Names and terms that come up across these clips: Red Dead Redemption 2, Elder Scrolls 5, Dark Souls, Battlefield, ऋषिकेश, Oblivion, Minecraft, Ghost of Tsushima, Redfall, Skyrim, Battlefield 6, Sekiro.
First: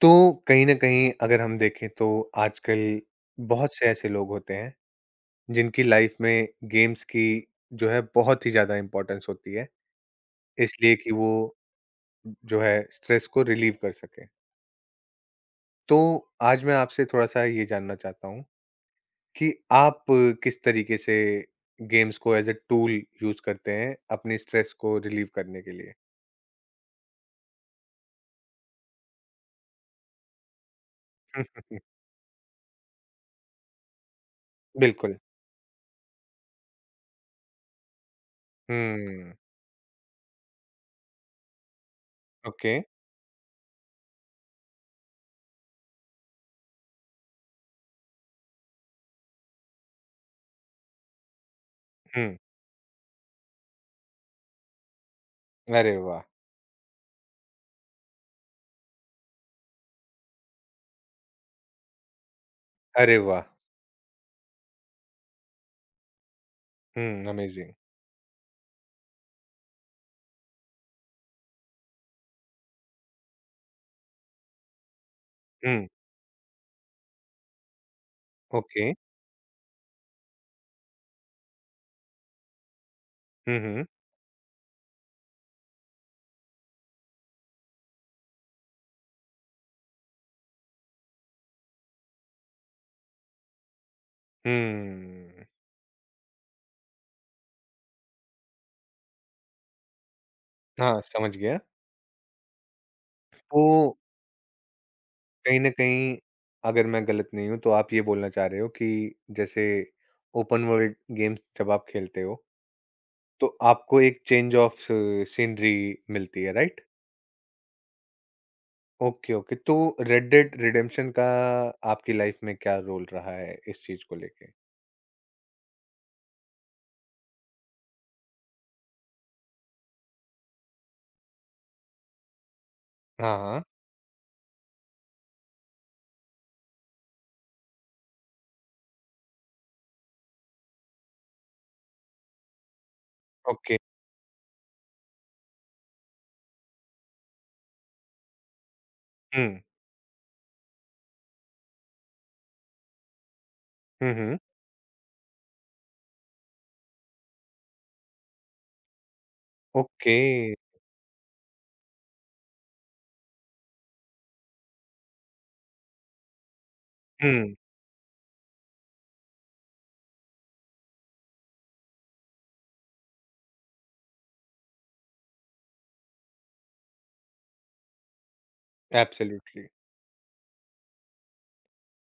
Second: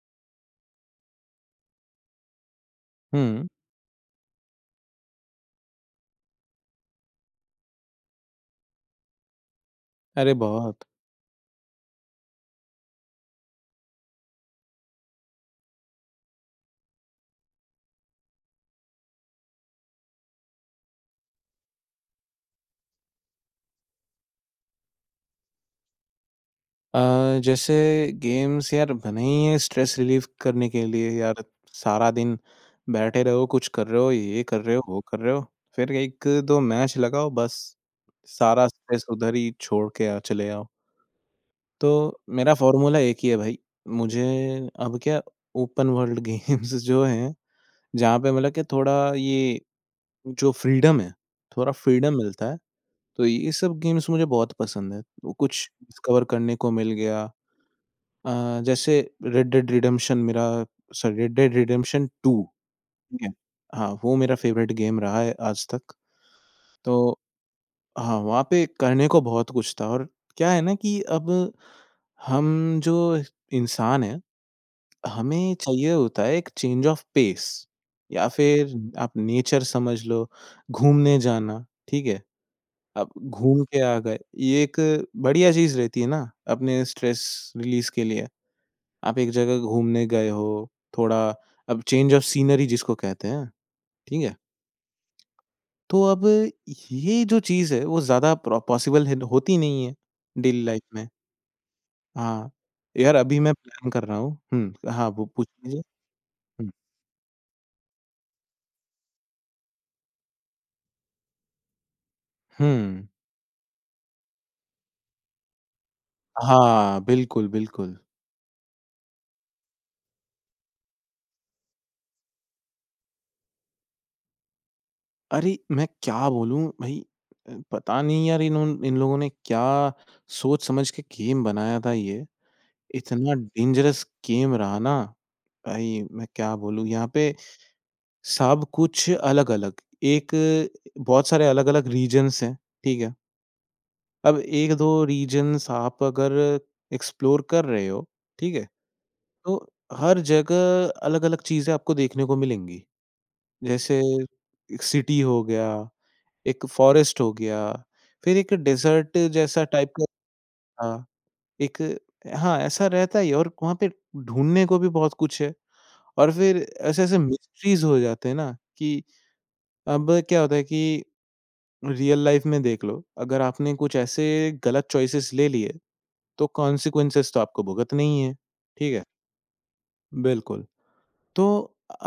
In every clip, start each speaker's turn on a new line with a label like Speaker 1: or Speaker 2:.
Speaker 1: तो कहीं न कहीं अगर हम देखें तो आजकल
Speaker 2: हुँ।
Speaker 1: बहुत से ऐसे लोग होते हैं, जिनकी लाइफ़ में गेम्स की जो है बहुत ही ज़्यादा इम्पोर्टेंस होती है,
Speaker 2: अरे बहुत।
Speaker 1: इसलिए कि वो जो है स्ट्रेस को रिलीव कर सकें। तो आज मैं आपसे थोड़ा-सा ये जानना चाहता हूँ कि आप किस तरीके से गेम्स को एज़ अ टूल यूज़ करते हैं अपनी स्ट्रेस को रिलीव करने के लिए?
Speaker 2: अ, जैसे गेम्स यार बने ही हैं स्ट्रेस रिलीफ़ करने के लिए यार। सारा दिन बैठे रहो, कुछ कर रहे हो, ये कर रहे हो, वो
Speaker 1: बिल्कुल।
Speaker 2: कर रहे हो। फिर 1-2 मैच लगाओ बस, सारा स्ट्रेस उधर
Speaker 1: हुँ,
Speaker 2: ही छोड़ के आ चले आओ। तो मेरा
Speaker 1: ओके।
Speaker 2: फ़ॉर्मूला एक ही है भाई, मुझे अब क्या ओपन वर्ल्ड गेम्स जो हैं, जहाँ पे मतलब कि थोड़ा ये जो फ्रीडम है, थोड़ा फ्रीडम
Speaker 1: हुँ,
Speaker 2: मिलता है। तो ये सब गेम्स मुझे बहुत पसंद है। वो कुछ
Speaker 1: अरे वाह!
Speaker 2: डिस्कवर करने को मिल गया। जैसे रेड डेड रिडेम्पशन मेरा सॉरी रेड डेड रिडेम्पशन 2
Speaker 1: अरे
Speaker 2: ठीक है।
Speaker 1: वाह!
Speaker 2: हाँ, वो मेरा फ़ेवरेट गेम रहा है आज तक। तो
Speaker 1: हुँ, अमेज़िंग।
Speaker 2: हाँ, वहाँ पे करने को बहुत कुछ था और क्या है ना कि अब हम जो इंसान हैं, हमें
Speaker 1: हुँ,
Speaker 2: चाहिए होता है एक चेंज ऑफ पेस या फिर
Speaker 1: ओके।
Speaker 2: आप नेचर समझ लो, घूमने जाना, ठीक है? आप
Speaker 1: हुँ,
Speaker 2: घूम के
Speaker 1: हुँ।
Speaker 2: आ गए, ये एक बढ़िया चीज़ रहती है ना, अपने स्ट्रेस रिलीज़ के लिए। आप एक जगह घूमने गए हो, थोड़ा अब चेंज ऑफ सीनरी जिसको कहते हैं, ठीक है?
Speaker 1: हुँ।
Speaker 2: तो अब ये जो चीज़ है, वो ज़्यादा प्रो पॉसिबल है होती नहीं है डेली लाइफ़
Speaker 1: हाँ,
Speaker 2: में।
Speaker 1: समझ गया।
Speaker 2: हाँ, यार अभी मैं
Speaker 1: तो
Speaker 2: प्लान कर रहा हूँ हुँ, हाँ, वो पूछ
Speaker 1: कहीं न
Speaker 2: लीजिए।
Speaker 1: कहीं
Speaker 2: हुँ,
Speaker 1: अगर मैं गलत नहीं हूँ तो आप ये बोलना चाह रहे हो कि जैसे ओपन वर्ल्ड गेम्स जब आप खेलते हो,
Speaker 2: हुँ,
Speaker 1: तो आपको एक चेंज ऑफ सीनरी मिलती है, राइट?
Speaker 2: हाँ, बिल्कुल, बिल्कुल।
Speaker 1: Okay, okay. तो रेड डेड रिडेम्पशन का आपकी लाइफ़ में क्या रोल रहा है इस चीज़ को लेके?
Speaker 2: अरे! मैं क्या बोलूँ भई। पता नहीं यार इन्होंन इन लोगों ने क्या सोच-समझ के गेम बनाया था ये। इतना
Speaker 1: हाँ, हाँ।
Speaker 2: डेंजरस गेम रहा ना, भाई मैं क्या बोलूँ यहाँ पे। सब कुछ अलग-अलग, एक बहुत सारे अलग-अलग रीजन्स हैं, ठीक है?
Speaker 1: ओके।
Speaker 2: अब 1-2 रीजन्स आप अगर एक्सप्लोर कर रहे हो, ठीक है? तो
Speaker 1: हुँ।
Speaker 2: हर जगह अलग-अलग चीज़ें आपको देखने को मिलेंगी। जैसे
Speaker 1: हुँ, हुँ।
Speaker 2: एक सिटी हो गया, एक फ़ॉरेस्ट हो गया, फिर एक डेज़र्ट जैसा टाइप का
Speaker 1: ओके।
Speaker 2: था, एक हाँ, ऐसा रहता ही है और वहाँ पे ढूँढने को भी बहुत कुछ है और फिर ऐसे-ऐसे
Speaker 1: हुँ,
Speaker 2: मिस्ट्रीज़ हो जाते हैं ना कि अब क्या होता है कि रियल लाइफ़ में देख लो, अगर आपने कुछ ऐसे गलत चॉइसेस ले लिए, तो कॉन्सिक्वेंसेस तो आपको भुगतने ही हैं, ठीक है?
Speaker 1: एब्सोल्युटली।
Speaker 2: बिल्कुल, तो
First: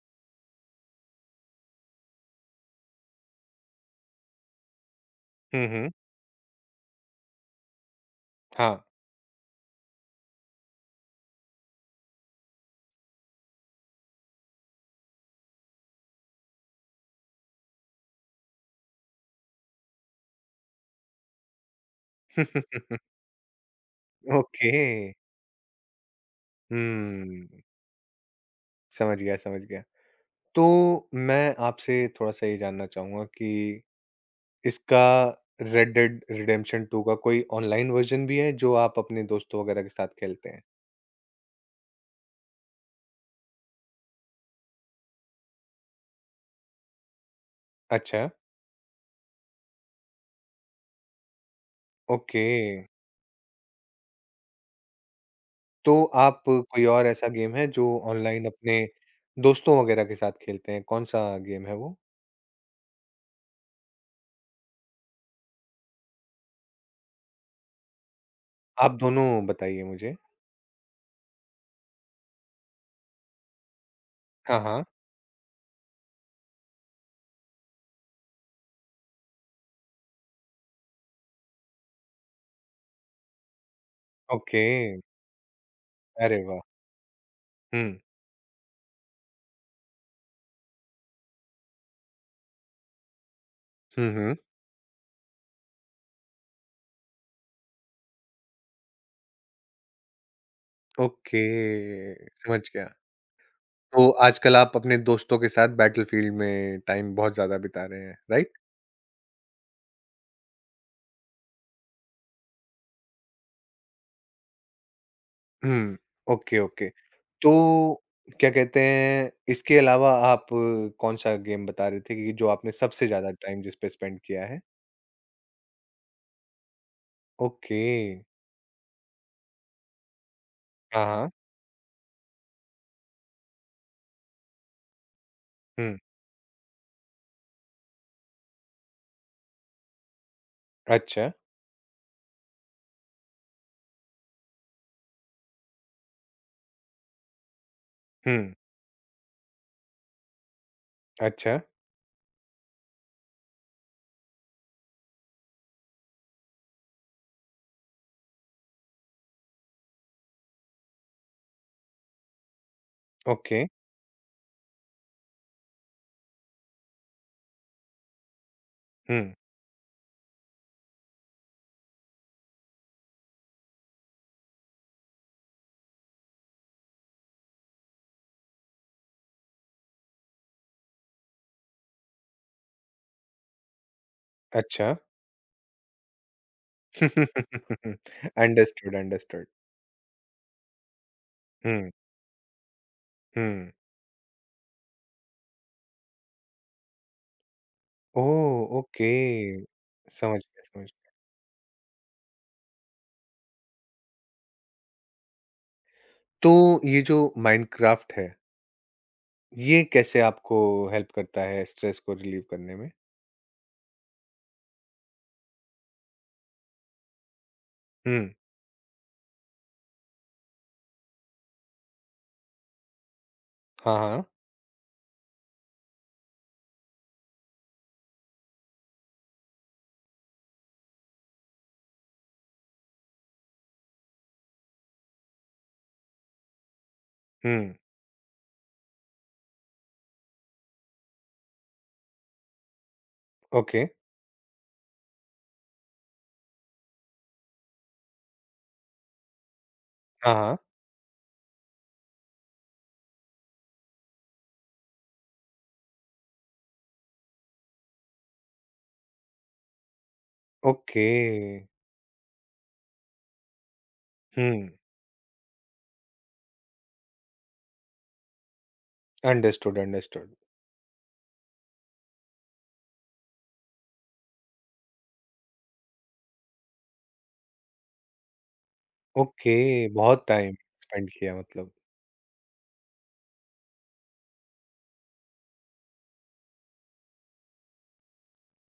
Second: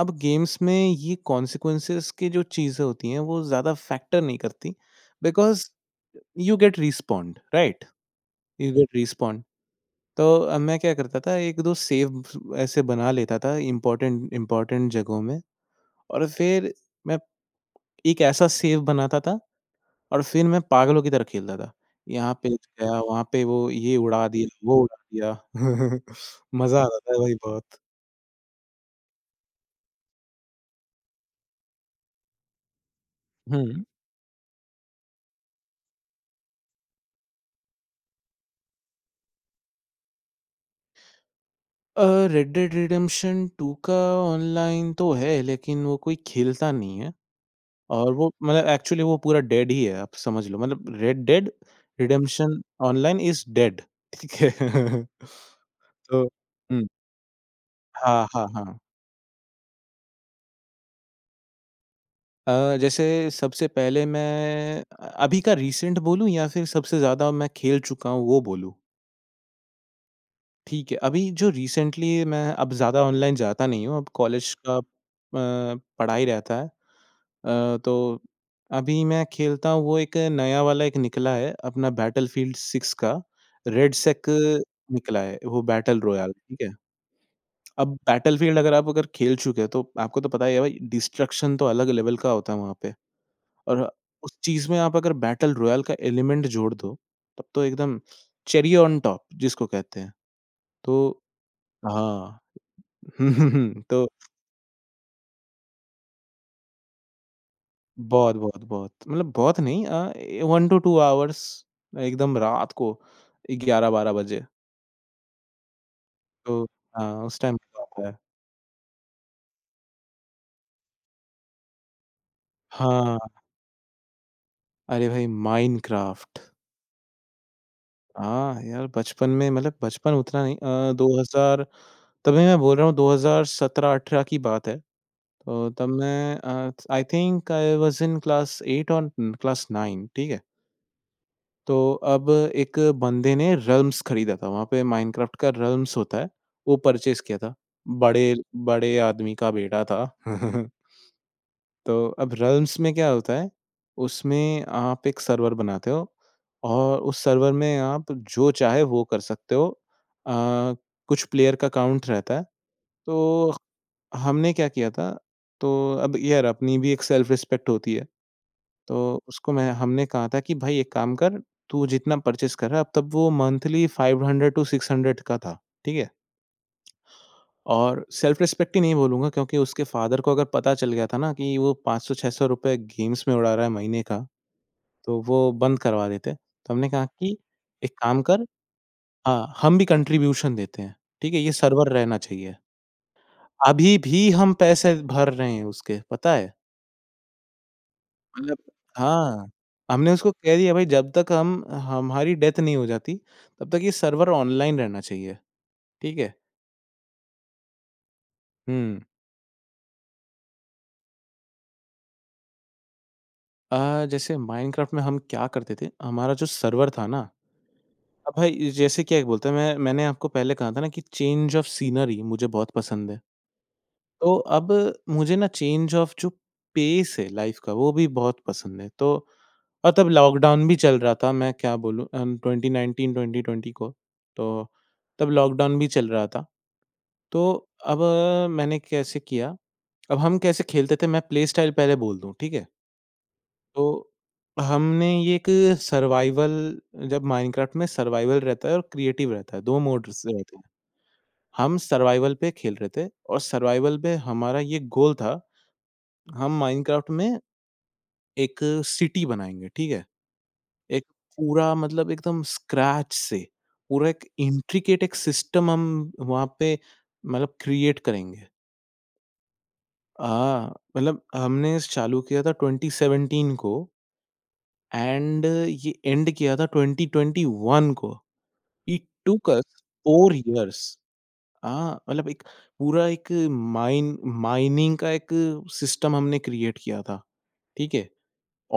Speaker 2: अब गेम्स में ये कॉन्सिक्वेंसेस की जो चीज़ें होती हैं, वो ज़्यादा फैक्टर नहीं करती बिकॉज़
Speaker 1: हुँ, हुँ।
Speaker 2: You get respond, right? You
Speaker 1: हाँ।
Speaker 2: Get respond. तो अब मैं क्या करता था 1-2 सेव ऐसे बना लेता था इम्पोर्टेंट इम्पोर्टेंट जगहों में और फिर मैं एक ऐसा सेव बनाता था और फिर मैं पागलों की तरह खेलता था। यहाँ पे गया, वहाँ पे वो ये उड़ा दिया,
Speaker 1: ओके।
Speaker 2: वो उड़ा दिया। मज़ा आता था भाई
Speaker 1: हुँ।
Speaker 2: बहुत।
Speaker 1: समझ गया, समझ गया। तो मैं आपसे थोड़ा-सा ये जानना चाहूँगा कि
Speaker 2: हुँ।
Speaker 1: इसका रेड डेड रिडेम्पशन 2 का कोई ऑनलाइन वर्ज़न भी है, जो आप अपने दोस्तों वगैरह के साथ खेलते हैं?
Speaker 2: अ, रेड डेड रिडेम्पशन 2 का ऑनलाइन तो है लेकिन वो कोई खेलता नहीं है। और
Speaker 1: अच्छा,
Speaker 2: वो मतलब एक्चुअली वो पूरा डेड ही है, आप समझ लो मतलब Red Dead
Speaker 1: okay.
Speaker 2: Redemption online is dead ठीक है।
Speaker 1: तो
Speaker 2: तो
Speaker 1: आप कोई
Speaker 2: हुँ,
Speaker 1: और ऐसा गेम है जो
Speaker 2: हाँ,
Speaker 1: ऑनलाइन
Speaker 2: हाँ,
Speaker 1: अपने
Speaker 2: हाँ।
Speaker 1: दोस्तों वगैरह के साथ खेलते हैं, कौन-सा गेम है वो?
Speaker 2: जैसे सबसे पहले मैं अभी का रीसेंट बोलूँ या फिर सबसे ज़्यादा मैं खेल चुका हूँ वो बोलूँ?
Speaker 1: आप दोनों बताइए मुझे।
Speaker 2: ठीक है, अभी जो रिसेंटली मैं अब ज़्यादा ऑनलाइन जाता नहीं हूँ, अब कॉलेज
Speaker 1: हाँ,
Speaker 2: का
Speaker 1: हाँ,
Speaker 2: पढ़ाई रहता है। तो अभी मैं खेलता हूँ वो एक नया वाला एक निकला है अपना बैटलफ़ील्ड 6 का, रेडसेक
Speaker 1: ओके।
Speaker 2: निकला है, वो बैटल रॉयल,
Speaker 1: अरे वाह!
Speaker 2: ठीक है?
Speaker 1: हुँ।
Speaker 2: अब बैटलफ़ील्ड अगर आप अगर खेल चुके हैं, तो आपको तो पता ही है भाई डिस्ट्रक्शन तो अलग लेवल का होता है वहाँ पे और
Speaker 1: हुँ, हुँ।
Speaker 2: उस चीज़ में आप अगर बैटल रॉयल का एलिमेंट जोड़ दो, तब तो एकदम चेरी ऑन टॉप जिसको कहते हैं। तो
Speaker 1: ओके,
Speaker 2: हाँ।
Speaker 1: समझ गया।
Speaker 2: हुँ, हुँ, हुँ। तो
Speaker 1: तो आजकल आप अपने दोस्तों के साथ बैटलफील्ड में टाइम बहुत ज़्यादा बिता रहे हैं,
Speaker 2: बहुत,
Speaker 1: राइट?
Speaker 2: बहुत, बहुत मतलब बहुत नहीं ए 1 टू 2 आवर्स एकदम रात को 11-12 बजे।
Speaker 1: हुँ, ओके,
Speaker 2: तो
Speaker 1: ओके।
Speaker 2: हाँ, उस
Speaker 1: तो
Speaker 2: टाइम मज़ा आता है।
Speaker 1: क्या कहते हैं, इसके अलावा आप कौन-सा गेम बता रहे थे कि जो आपने सबसे
Speaker 2: हाँ,
Speaker 1: ज़्यादा टाइम जिस पे स्पेंड किया है?
Speaker 2: अरे भाई माइनक्राफ़्ट।
Speaker 1: ओके।
Speaker 2: हाँ, यार बचपन में मतलब बचपन उतना नहीं
Speaker 1: हाँ, हाँ।
Speaker 2: 2000 तभी मैं बोल रहा हूँ 2017-18 की बात है। तो तब
Speaker 1: हुँ,
Speaker 2: मैं I think I was in class 8 और क्लास 9 ठीक है?
Speaker 1: अच्छा।
Speaker 2: तो अब एक बंदे ने रम्स खरीदा था, वहाँ पे माइनक्राफ्ट का रम्स होता है, वो परचेज़ किया था। बड़े
Speaker 1: हुँ,
Speaker 2: बड़े आदमी का बेटा था।
Speaker 1: अच्छा,
Speaker 2: तो अब रम्स में क्या होता है, उसमें आप एक सर्वर बनाते हो और उस सर्वर में आप जो चाहे वो कर सकते हो। अ, कुछ प्लेयर का काउंट रहता है, तो
Speaker 1: ओके।
Speaker 2: हमने क्या किया था, तो अब यार अपनी भी एक सेल्फ रिस्पेक्ट होती है। तो
Speaker 1: हुँ,
Speaker 2: उसको मैं हमने कहा था कि भाई एक काम कर, तू जितना परचेज़ कर रहा है अब तब वो मंथली 500-600 का था, ठीक है? और सेल्फ रिस्पेक्ट ही नहीं बोलूँगा क्योंकि उसके फ़ादर को अगर पता चल गया था ना कि वो 500-600 रुपए गेम्स में उड़ा रहा है महीने का,
Speaker 1: अच्छा।
Speaker 2: तो वो बंद करवा देते। तो हमने कहा कि एक काम कर।
Speaker 1: Understood, understood.
Speaker 2: हाँ, हम भी कंट्रीब्यूशन देते हैं, ठीक है? ये सर्वर
Speaker 1: हुँ,
Speaker 2: रहना चाहिए।
Speaker 1: हुँ।
Speaker 2: अभी भी हम पैसे भर रहे हैं उसके, पता है?
Speaker 1: ओह!
Speaker 2: मतलब
Speaker 1: ओके।
Speaker 2: हाँ, हमने उसको
Speaker 1: समझ
Speaker 2: कह
Speaker 1: गया,
Speaker 2: दिया भाई
Speaker 1: समझ गया।
Speaker 2: जब तक हम हमारी डेथ नहीं हो जाती, तब तक ये सर्वर ऑनलाइन रहना चाहिए, ठीक है?
Speaker 1: तो ये जो माइनक्राफ्ट है
Speaker 2: हुँ।
Speaker 1: ये कैसे आपको हेल्प करता है स्ट्रेस को रिलीव करने में?
Speaker 2: जैसे माइनक्राफ्ट में हम क्या करते थे, हमारा जो सर्वर था ना,
Speaker 1: हुँ,
Speaker 2: अब भाई जैसे क्या बोलते हैं मैंने आपको पहले कहा था ना कि चेंज ऑफ सीनरी मुझे बहुत पसंद है।
Speaker 1: हाँ, हाँ।
Speaker 2: तो अब मुझे ना चेंज ऑफ जो पेस है लाइफ का वो भी बहुत पसंद है। तो और तब लॉकडाउन भी चल रहा था मैं क्या बोलूँ 2019-2020 को तो तब लॉकडाउन भी चल रहा था। तो
Speaker 1: हुँ,
Speaker 2: अब मैंने कैसे किया, अब हम कैसे खेलते थे मैं प्ले स्टाइल पहले बोल दूँ, ठीक है?
Speaker 1: ओके।
Speaker 2: तो हमने ये एक सर्वाइवल जब माइनक्राफ्ट में सर्वाइवल रहता है और क्रिएटिव रहता है, 2 मोड्स
Speaker 1: हाँ,
Speaker 2: रहते
Speaker 1: हाँ,
Speaker 2: हैं। हम सर्वाइवल पे खेल रहे थे और सर्वाइवल पे हमारा ये गोल था हम माइनक्राफ्ट में एक सिटी बनाएँगे, ठीक है? एक
Speaker 1: ओके।
Speaker 2: पूरा मतलब एकदम स्क्रैच से, पूरा एक
Speaker 1: हुँ,
Speaker 2: इंट्रिकेट एक सिस्टम हम वहाँ पे मतलब क्रिएट करेंगे।
Speaker 1: Understood, understood.
Speaker 2: मतलब हमने चालू किया था 2017 को एंड ये एंड किया था 2021 को। इट टूक अस
Speaker 1: ओके, बहुत
Speaker 2: 4
Speaker 1: टाइम
Speaker 2: यिअर्स।
Speaker 1: स्पेंड किया मतलब।
Speaker 2: हाँ, मतलब एक पूरा एक माइन माइनिंग का एक सिस्टम हमने क्रिएट किया था, ठीक है?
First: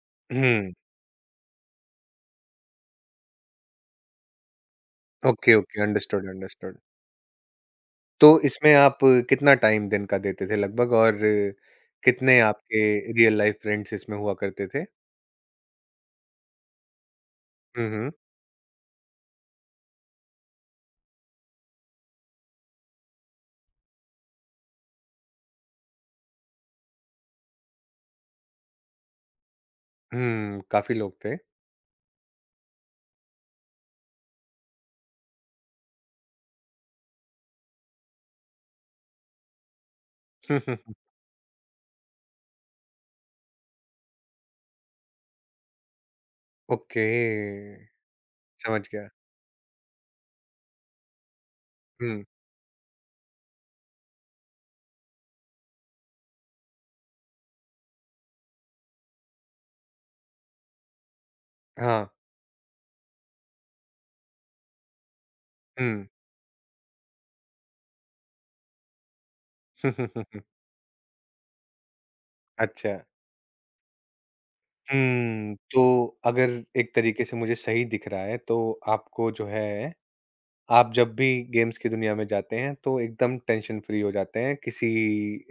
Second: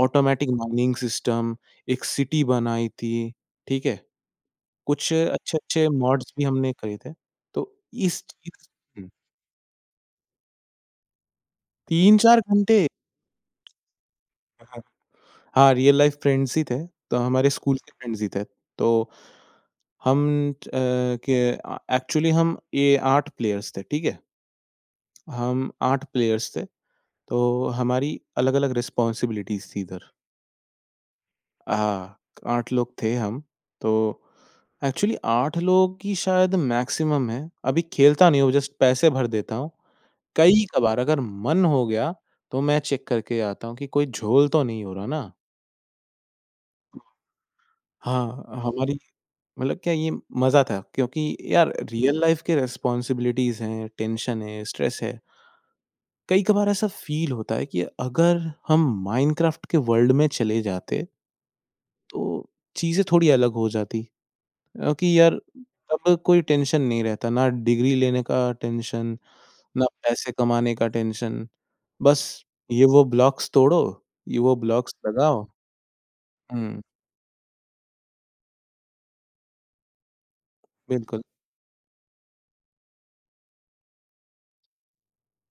Speaker 2: ऑटोमेटिक
Speaker 1: हुँ,
Speaker 2: माइनिंग सिस्टम, एक सिटी बनाई थी, ठीक है? कुछ
Speaker 1: ओके, ओके,
Speaker 2: अच्छे-अच्छे
Speaker 1: अंडरस्टूड,
Speaker 2: मॉड्स भी हमने
Speaker 1: अंडरस्टूड।
Speaker 2: करे थे। तो इस
Speaker 1: तो
Speaker 2: चीज़
Speaker 1: इसमें आप
Speaker 2: हुँ,
Speaker 1: कितना टाइम दिन का देते थे लगभग और कितने
Speaker 2: 3-4 घंटे
Speaker 1: आपके रियल लाइफ फ्रेंड्स इसमें हुआ करते
Speaker 2: हाँ।
Speaker 1: थे?
Speaker 2: हाँ, रियल लाइफ फ्रेंड्स ही थे, तो हमारे स्कूल
Speaker 1: हुँ,
Speaker 2: के
Speaker 1: हुँ।
Speaker 2: फ्रेंड्स ही थे। तो हम एक्चुअली हम ये 8 प्लेयर्स थे, ठीक है? हम 8 प्लेयर्स थे, तो हमारी अलग-अलग रिस्पॉन्सिबिलिटीज़ थी इधर।
Speaker 1: हुँ, काफ़ी लोग थे।
Speaker 2: हाँ, 8 लोग थे हम। तो एक्चुअली 8 लोग ही शायद मैक्सिमम है। अभी खेलता नहीं हूँ, जस्ट पैसे भर देता हूँ। कई-कभार अगर मन हो गया, तो मैं चेक करके आता हूँ कि कोई झोल तो नहीं हो रहा ना।
Speaker 1: ओके,
Speaker 2: हाँ,
Speaker 1: समझ
Speaker 2: हमारी
Speaker 1: गया।
Speaker 2: मतलब क्या ये मज़ा था क्योंकि यार रियल
Speaker 1: हुँ,
Speaker 2: लाइफ़ के रिस्पॉन्सिबिलिटीज़ हैं, टेंशन है, स्ट्रेस है। कई-कभार ऐसा फ़ील होता है कि अगर हम माइनक्राफ़्ट के वर्ल्ड में चले जाते,
Speaker 1: हाँ,
Speaker 2: तो चीज़ें थोड़ी अलग हो जाती। कि यार
Speaker 1: हुँ।
Speaker 2: तब कोई टेंशन नहीं रहता, ना डिग्री लेने का टेंशन, ना पैसे कमाने का टेंशन। बस ये
Speaker 1: अच्छा।
Speaker 2: वो ब्लॉक्स तोड़ो, ये वो ब्लॉक्स लगाओ।
Speaker 1: हुँ, तो अगर
Speaker 2: हुँ,
Speaker 1: एक तरीके से मुझे सही दिख रहा है, तो आपको जो है, आप जब
Speaker 2: बिल्कुल।
Speaker 1: भी गेम्स की दुनिया में जाते हैं, तो एकदम टेंशन फ्री हो जाते हैं, किसी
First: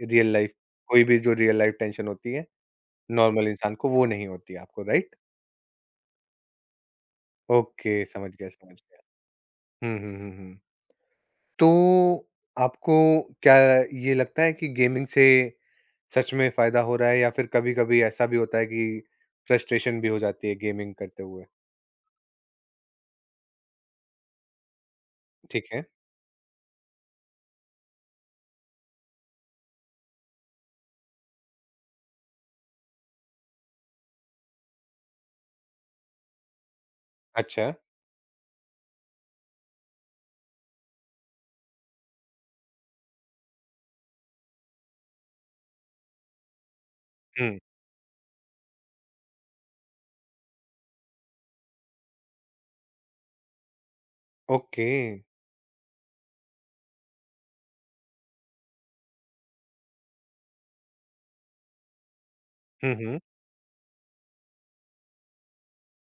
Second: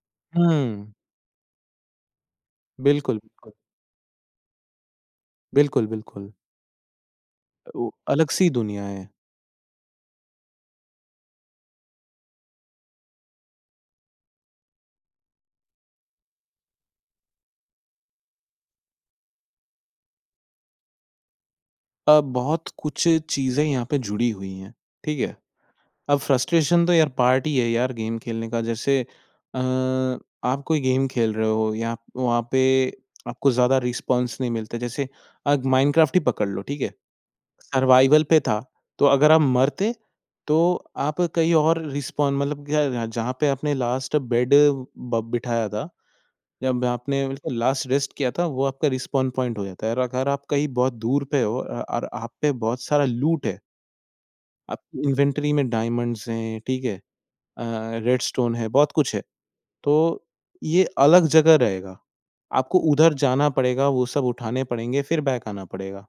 Speaker 1: रियल लाइफ़
Speaker 2: हुँ,
Speaker 1: कोई भी जो रियल लाइफ़ टेंशन होती है,
Speaker 2: बिल्कुल,
Speaker 1: नॉर्मल
Speaker 2: बिल्कुल।
Speaker 1: इंसान को वो नहीं होती आपको, राइट?
Speaker 2: बिल्कुल, बिल्कुल। वो
Speaker 1: ओके, समझ गया,
Speaker 2: अलग-सी
Speaker 1: समझ
Speaker 2: दुनिया
Speaker 1: गया।
Speaker 2: है।
Speaker 1: हुँ, हुँ, हुँ, हुँ। तो आपको क्या ये लगता है कि गेमिंग से सच में फ़ायदा हो रहा है या फिर कभी-कभी ऐसा भी होता है कि फ्रस्ट्रेशन भी हो जाती है गेमिंग करते हुए?
Speaker 2: बहुत कुछ चीज़ें यहाँ पे जुड़ी हुई हैं। ठीक है?
Speaker 1: ठीक है,
Speaker 2: अब फ्रस्ट्रेशन तो यार पार्ट ही है यार गेम खेलने का जैसे अ, आप कोई गेम खेल रहे हो या आप वहाँ पे आपको ज़्यादा रिस्पॉन्स नहीं मिलता जैसे आप माइनक्राफ्ट ही पकड़ लो ठीक है
Speaker 1: अच्छा।
Speaker 2: सर्वाइवल पे था तो अगर आप मरते तो आप कहीं और रिस्पॉन मतलब क्या जहाँ जहाँ पे आपने लास्ट बेड बिठाया था जब आपने बिल्कुल
Speaker 1: हुँ।
Speaker 2: लास्ट रेस्ट किया था वो आपका रिस्पॉन पॉइंट हो जाता है और अगर आप कहीं बहुत दूर पे हो और आप पे बहुत सारा लूट है
Speaker 1: ओके।
Speaker 2: आपकी इन्वेंटरी में डायमंड्स हैं ठीक है अ, रेडस्टोन है, बहुत कुछ है। तो ये अलग जगह रहेगा। आपको
Speaker 1: हुँ,
Speaker 2: उधर
Speaker 1: हुँ।
Speaker 2: जाना पड़ेगा, वो सब उठाने पड़ेंगे, फिर बैक आना पड़ेगा।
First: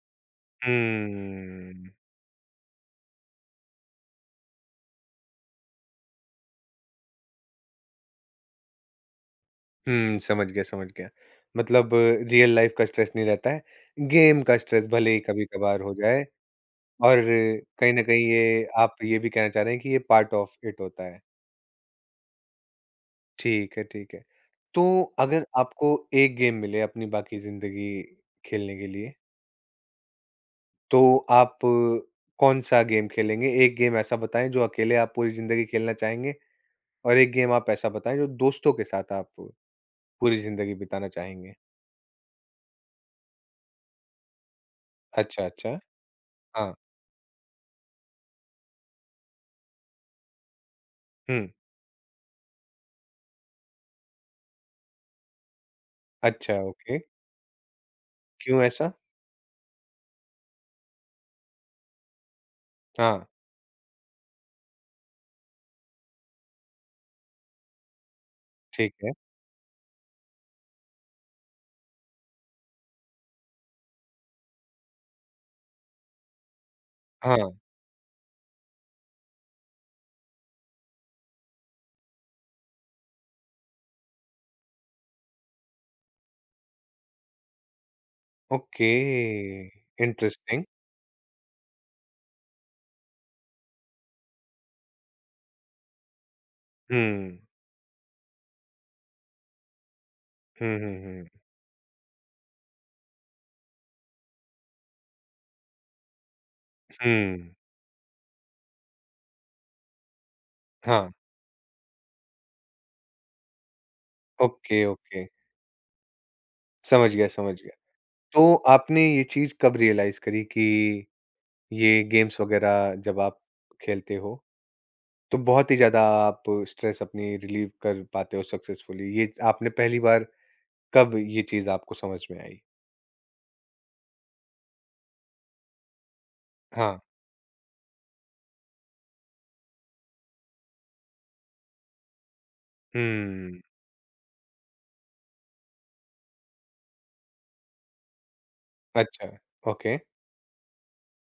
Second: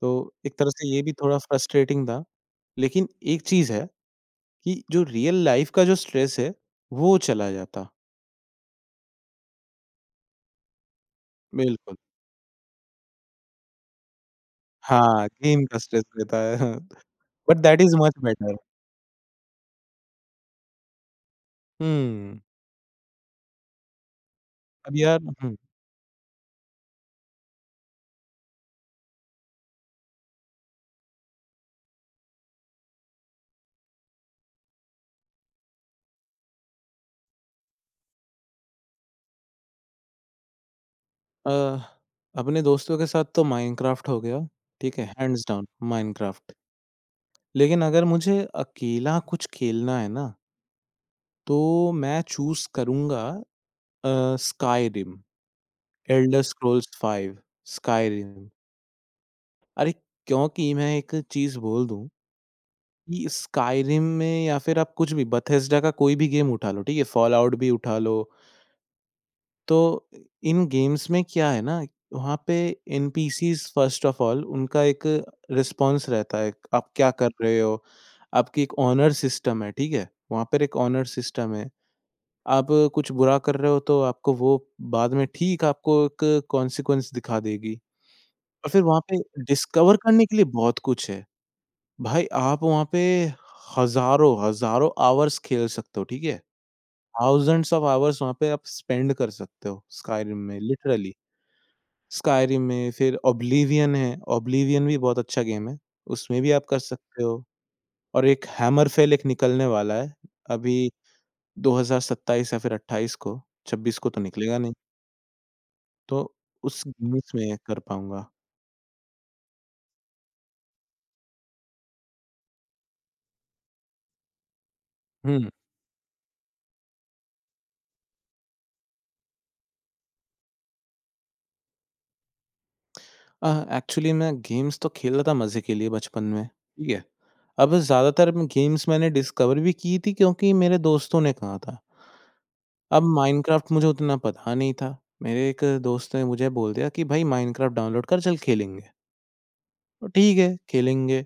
Speaker 2: तो एक तरह से ये भी थोड़ा
Speaker 1: हुँ।
Speaker 2: फ्रस्ट्रेटिंग था। लेकिन एक चीज़ है कि जो रियल लाइफ़ का जो स्ट्रेस है, वो चला जाता।
Speaker 1: हुँ, समझ गया, समझ गया। मतलब
Speaker 2: बिल्कुल।
Speaker 1: रियल लाइफ़ का स्ट्रेस नहीं रहता है, गेम का स्ट्रेस भले ही
Speaker 2: हाँ, गेम का
Speaker 1: कभी-कभार हो
Speaker 2: स्ट्रेस
Speaker 1: जाए
Speaker 2: रहता है।
Speaker 1: और
Speaker 2: बट दैट
Speaker 1: कहीं
Speaker 2: इज़
Speaker 1: न
Speaker 2: मच
Speaker 1: कहीं
Speaker 2: बेटर।
Speaker 1: ये आप ये भी कहना चाह रहे हैं कि ये पार्ट ऑफ इट होता है।
Speaker 2: हुँ।
Speaker 1: ठीक है, ठीक है। तो
Speaker 2: अब यार
Speaker 1: अगर
Speaker 2: हुँ,
Speaker 1: आपको एक गेम मिले अपनी बाकी ज़िंदगी खेलने के लिए, तो आप कौन-सा गेम खेलेंगे? एक गेम ऐसा बताएँ जो अकेले आप पूरी ज़िंदगी खेलना चाहेंगे और एक गेम आप ऐसा बताएँ जो दोस्तों के साथ आप पूरी ज़िंदगी बिताना
Speaker 2: अ,
Speaker 1: चाहेंगे।
Speaker 2: अपने दोस्तों के साथ तो माइनक्राफ्ट हो गया, ठीक है? हैंड्स
Speaker 1: अच्छा,
Speaker 2: डाउन
Speaker 1: अच्छा।
Speaker 2: माइनक्राफ्ट।
Speaker 1: हाँ।
Speaker 2: लेकिन अगर मुझे अकेला कुछ खेलना है ना,
Speaker 1: हुँ।
Speaker 2: तो मैं चूज़ करूँगा स्काईरिम, एल्डर
Speaker 1: अच्छा,
Speaker 2: स्क्रॉल्स
Speaker 1: ओके।
Speaker 2: 5 स्काईरिम।
Speaker 1: क्यों ऐसा?
Speaker 2: अरे! क्योंकि मैं एक चीज़ बोल दूँ
Speaker 1: हाँ,
Speaker 2: कि स्काईरिम में या फिर आप कुछ भी बेथेस्डा का कोई भी गेम उठा लो, ठीक है? फॉलआउट भी उठा लो,
Speaker 1: ठीक है।
Speaker 2: तो इन गेम्स में क्या है ना, वहाँ पे एनपीसीज़ फर्स्ट ऑफ ऑल उनका एक रिस्पॉन्स रहता है, आप क्या कर रहे
Speaker 1: हाँ,
Speaker 2: हो? आपकी एक ऑनर सिस्टम है, ठीक है? वहाँ पर एक ऑनर सिस्टम है। आप कुछ बुरा कर रहे हो तो आपको वो बाद में ठीक आपको एक कॉन्सिक्वेंस दिखा देगी। और फिर
Speaker 1: ओके।
Speaker 2: वहाँ पे डिस्कवर करने के लिए
Speaker 1: इंटरेस्टिंग।
Speaker 2: बहुत कुछ है। भाई आप वहाँ पे हज़ारों, हज़ारों आवर्स खेल सकते हो, ठीक है?
Speaker 1: हुँ।
Speaker 2: थाउज़ेंड्स ऑफ आवर्स वहाँ पे आप स्पेंड कर सकते हो स्काईरिम में
Speaker 1: हुँ, हुँ,
Speaker 2: लिटरली।
Speaker 1: हुँ।
Speaker 2: स्काईरिम में फिर ओब्लिवियन है, ओब्लिवियन भी बहुत अच्छा गेम है, उसमें भी आप कर सकते हो।
Speaker 1: हुँ।
Speaker 2: और एक हैमरफेल एक निकलने वाला है, अभी
Speaker 1: हाँ,
Speaker 2: 2027 या फिर 28 को, 26 को तो निकलेगा नहीं।
Speaker 1: Okay, okay.
Speaker 2: तो उस
Speaker 1: समझ गया,
Speaker 2: गेम्स
Speaker 1: समझ
Speaker 2: में
Speaker 1: गया।
Speaker 2: कर पाऊँगा।
Speaker 1: तो आपने ये चीज़ कब रियलाइज़ करी कि ये गेम्स वग़ैरह जब आप खेलते हो, तो
Speaker 2: हुँ।
Speaker 1: बहुत ही ज़्यादा आप स्ट्रेस अपनी रिलीव कर पाते हो सक्सेसफुली? ये आपने पहली बार कब ये चीज़ आपको समझ में आई?
Speaker 2: अ, एक्चुअली मैं गेम्स तो खेला था मज़े के लिए बचपन में, ठीक
Speaker 1: हाँ।
Speaker 2: है। अब ज़्यादातर मैं गेम्स मैंने डिस्कवर भी की थी क्योंकि मेरे दोस्तों ने कहा था। अब
Speaker 1: हुँ।
Speaker 2: माइनक्राफ्ट मुझे उतना पता नहीं था। मेरे एक दोस्त ने मुझे बोल दिया कि भाई माइनक्राफ्ट डाउनलोड कर चल खेलेंगे।
Speaker 1: अच्छा, ओके।
Speaker 2: तो ठीक है, खेलेंगे।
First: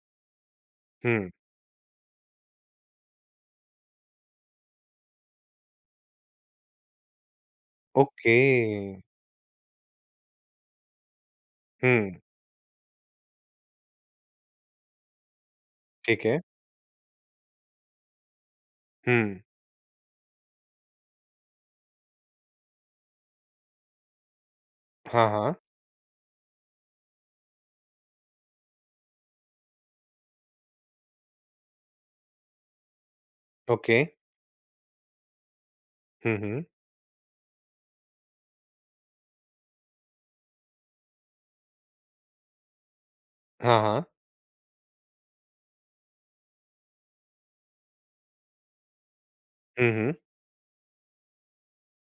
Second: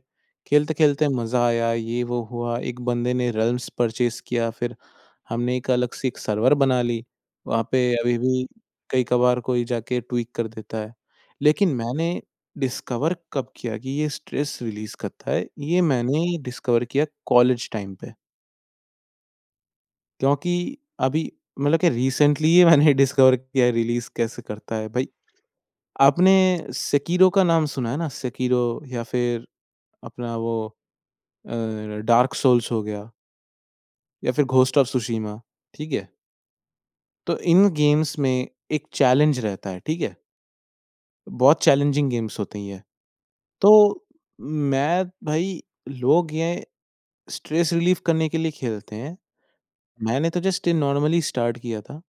Speaker 2: खेलते-खेलते
Speaker 1: हुँ,
Speaker 2: मज़ा आया, ये वो हुआ, एक बंदे ने रेल्म्स परचेज़ किया, फिर हमने एक अलग से एक सर्वर बना ली। वहाँ पे अभी
Speaker 1: ओके।
Speaker 2: भी कई-कभार कोई जाके ट्वीक कर देता है। लेकिन मैंने
Speaker 1: हुँ,
Speaker 2: डिस्कवर कब किया कि ये स्ट्रेस रिलीज़ करता है, ये
Speaker 1: ठीक
Speaker 2: मैंने
Speaker 1: है।
Speaker 2: डिस्कवर किया कॉलेज टाइम पे।
Speaker 1: हुँ,
Speaker 2: क्योंकि अभी मतलब कि रिसेंटली ही मैंने डिस्कवर किया है रिलीज़ कैसे करता है। भई,
Speaker 1: हाँ, हाँ,
Speaker 2: आपने सेकिरो का नाम सुना है ना? सेकिरो या फिर अपना वो डार्क सोल्स हो गया
Speaker 1: ओके।
Speaker 2: या फिर घोस्ट ऑफ सुशीमा, ठीक है?
Speaker 1: हुँ, हुँ,
Speaker 2: तो इन गेम्स में एक चैलेंज रहता है, ठीक है? बहुत चैलेंजिंग गेम्स होते हैं ये। तो
Speaker 1: हाँ, हाँ,
Speaker 2: मैं भाई लोग ये स्ट्रेस रिलीफ़ करने के लिए खेलते हैं।
Speaker 1: हुँ, हुँ।
Speaker 2: मैंने तो जस्ट ये नॉर्मली स्टार्ट किया था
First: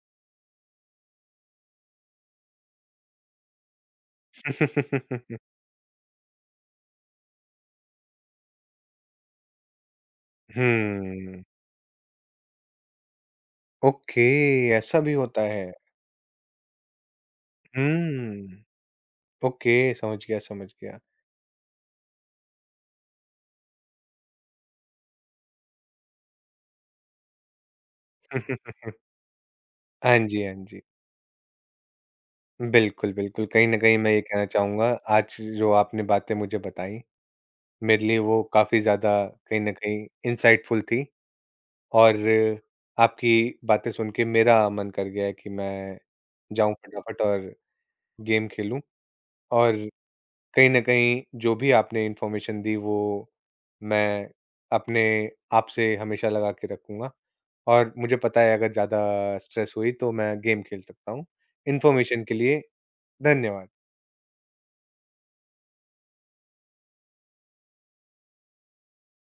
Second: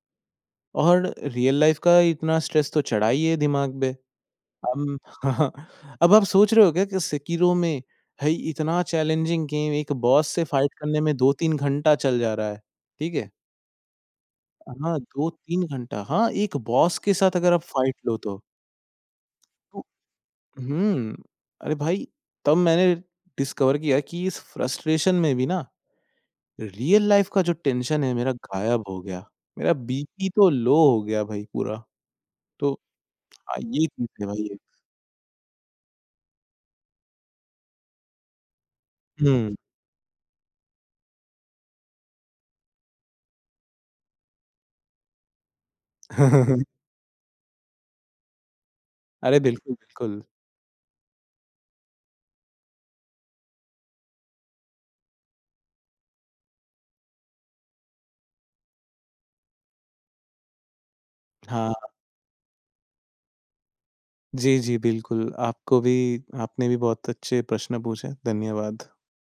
Speaker 2: और रियल लाइफ़ का इतना स्ट्रेस तो चढ़ा ही है दिमाग पे। अम अब आप सोच रहे हो क्या कि सेकिरो में भई इतना चैलेंजिंग गेम, एक बॉस से फाइट करने में
Speaker 1: हुँ,
Speaker 2: 2-3 घंटा चल जा रहा है, ठीक है?
Speaker 1: ओके,
Speaker 2: हाँ,
Speaker 1: ऐसा भी होता
Speaker 2: 2-3
Speaker 1: है।
Speaker 2: घंटा हाँ, एक बॉस के साथ अगर आप फाइट लो तो।
Speaker 1: हुँ,
Speaker 2: तो
Speaker 1: ओके, समझ गया, समझ गया।
Speaker 2: हुँ, अरे भाई! तब मैंने डिस्कवर किया कि इस फ्रस्ट्रेशन में भी ना रियल लाइफ़ का जो टेंशन है मेरा गायब हो गया। मेरा
Speaker 1: हाँ
Speaker 2: बीपी
Speaker 1: जी,
Speaker 2: तो
Speaker 1: हाँ
Speaker 2: लो
Speaker 1: जी।
Speaker 2: हो गया भाई पूरा। तो
Speaker 1: बिल्कुल, बिल्कुल,
Speaker 2: हाँ,
Speaker 1: कहीं न
Speaker 2: ये
Speaker 1: कहीं
Speaker 2: चीज़
Speaker 1: मैं ये
Speaker 2: है
Speaker 1: कहना
Speaker 2: भाई एक।
Speaker 1: चाहूँगा, आज जो आपने बातें मुझे बताई, मेरे लिए वो काफ़ी ज़्यादा
Speaker 2: हुँ।
Speaker 1: कहीं न कहीं इनसाइटफुल थी। और आपकी बातें सुन के मेरा मन कर गया है कि मैं जाऊँ फटाफट और गेम खेलूँ
Speaker 2: अरे बिल्कुल,
Speaker 1: और
Speaker 2: बिल्कुल।
Speaker 1: कहीं न कहीं जो भी आपने इन्फॉर्मेशन दी वो मैं अपने आप से हमेशा लगा के रखूँगा और मुझे पता है अगर ज़्यादा स्ट्रेस हुई तो मैं गेम खेल सकता हूँ।
Speaker 2: हाँ।
Speaker 1: इन्फॉर्मेशन के लिए धन्यवाद।
Speaker 2: जी, जी, बिल्कुल। आपको भी आपने भी बहुत अच्छे प्रश्न पूछे। धन्यवाद।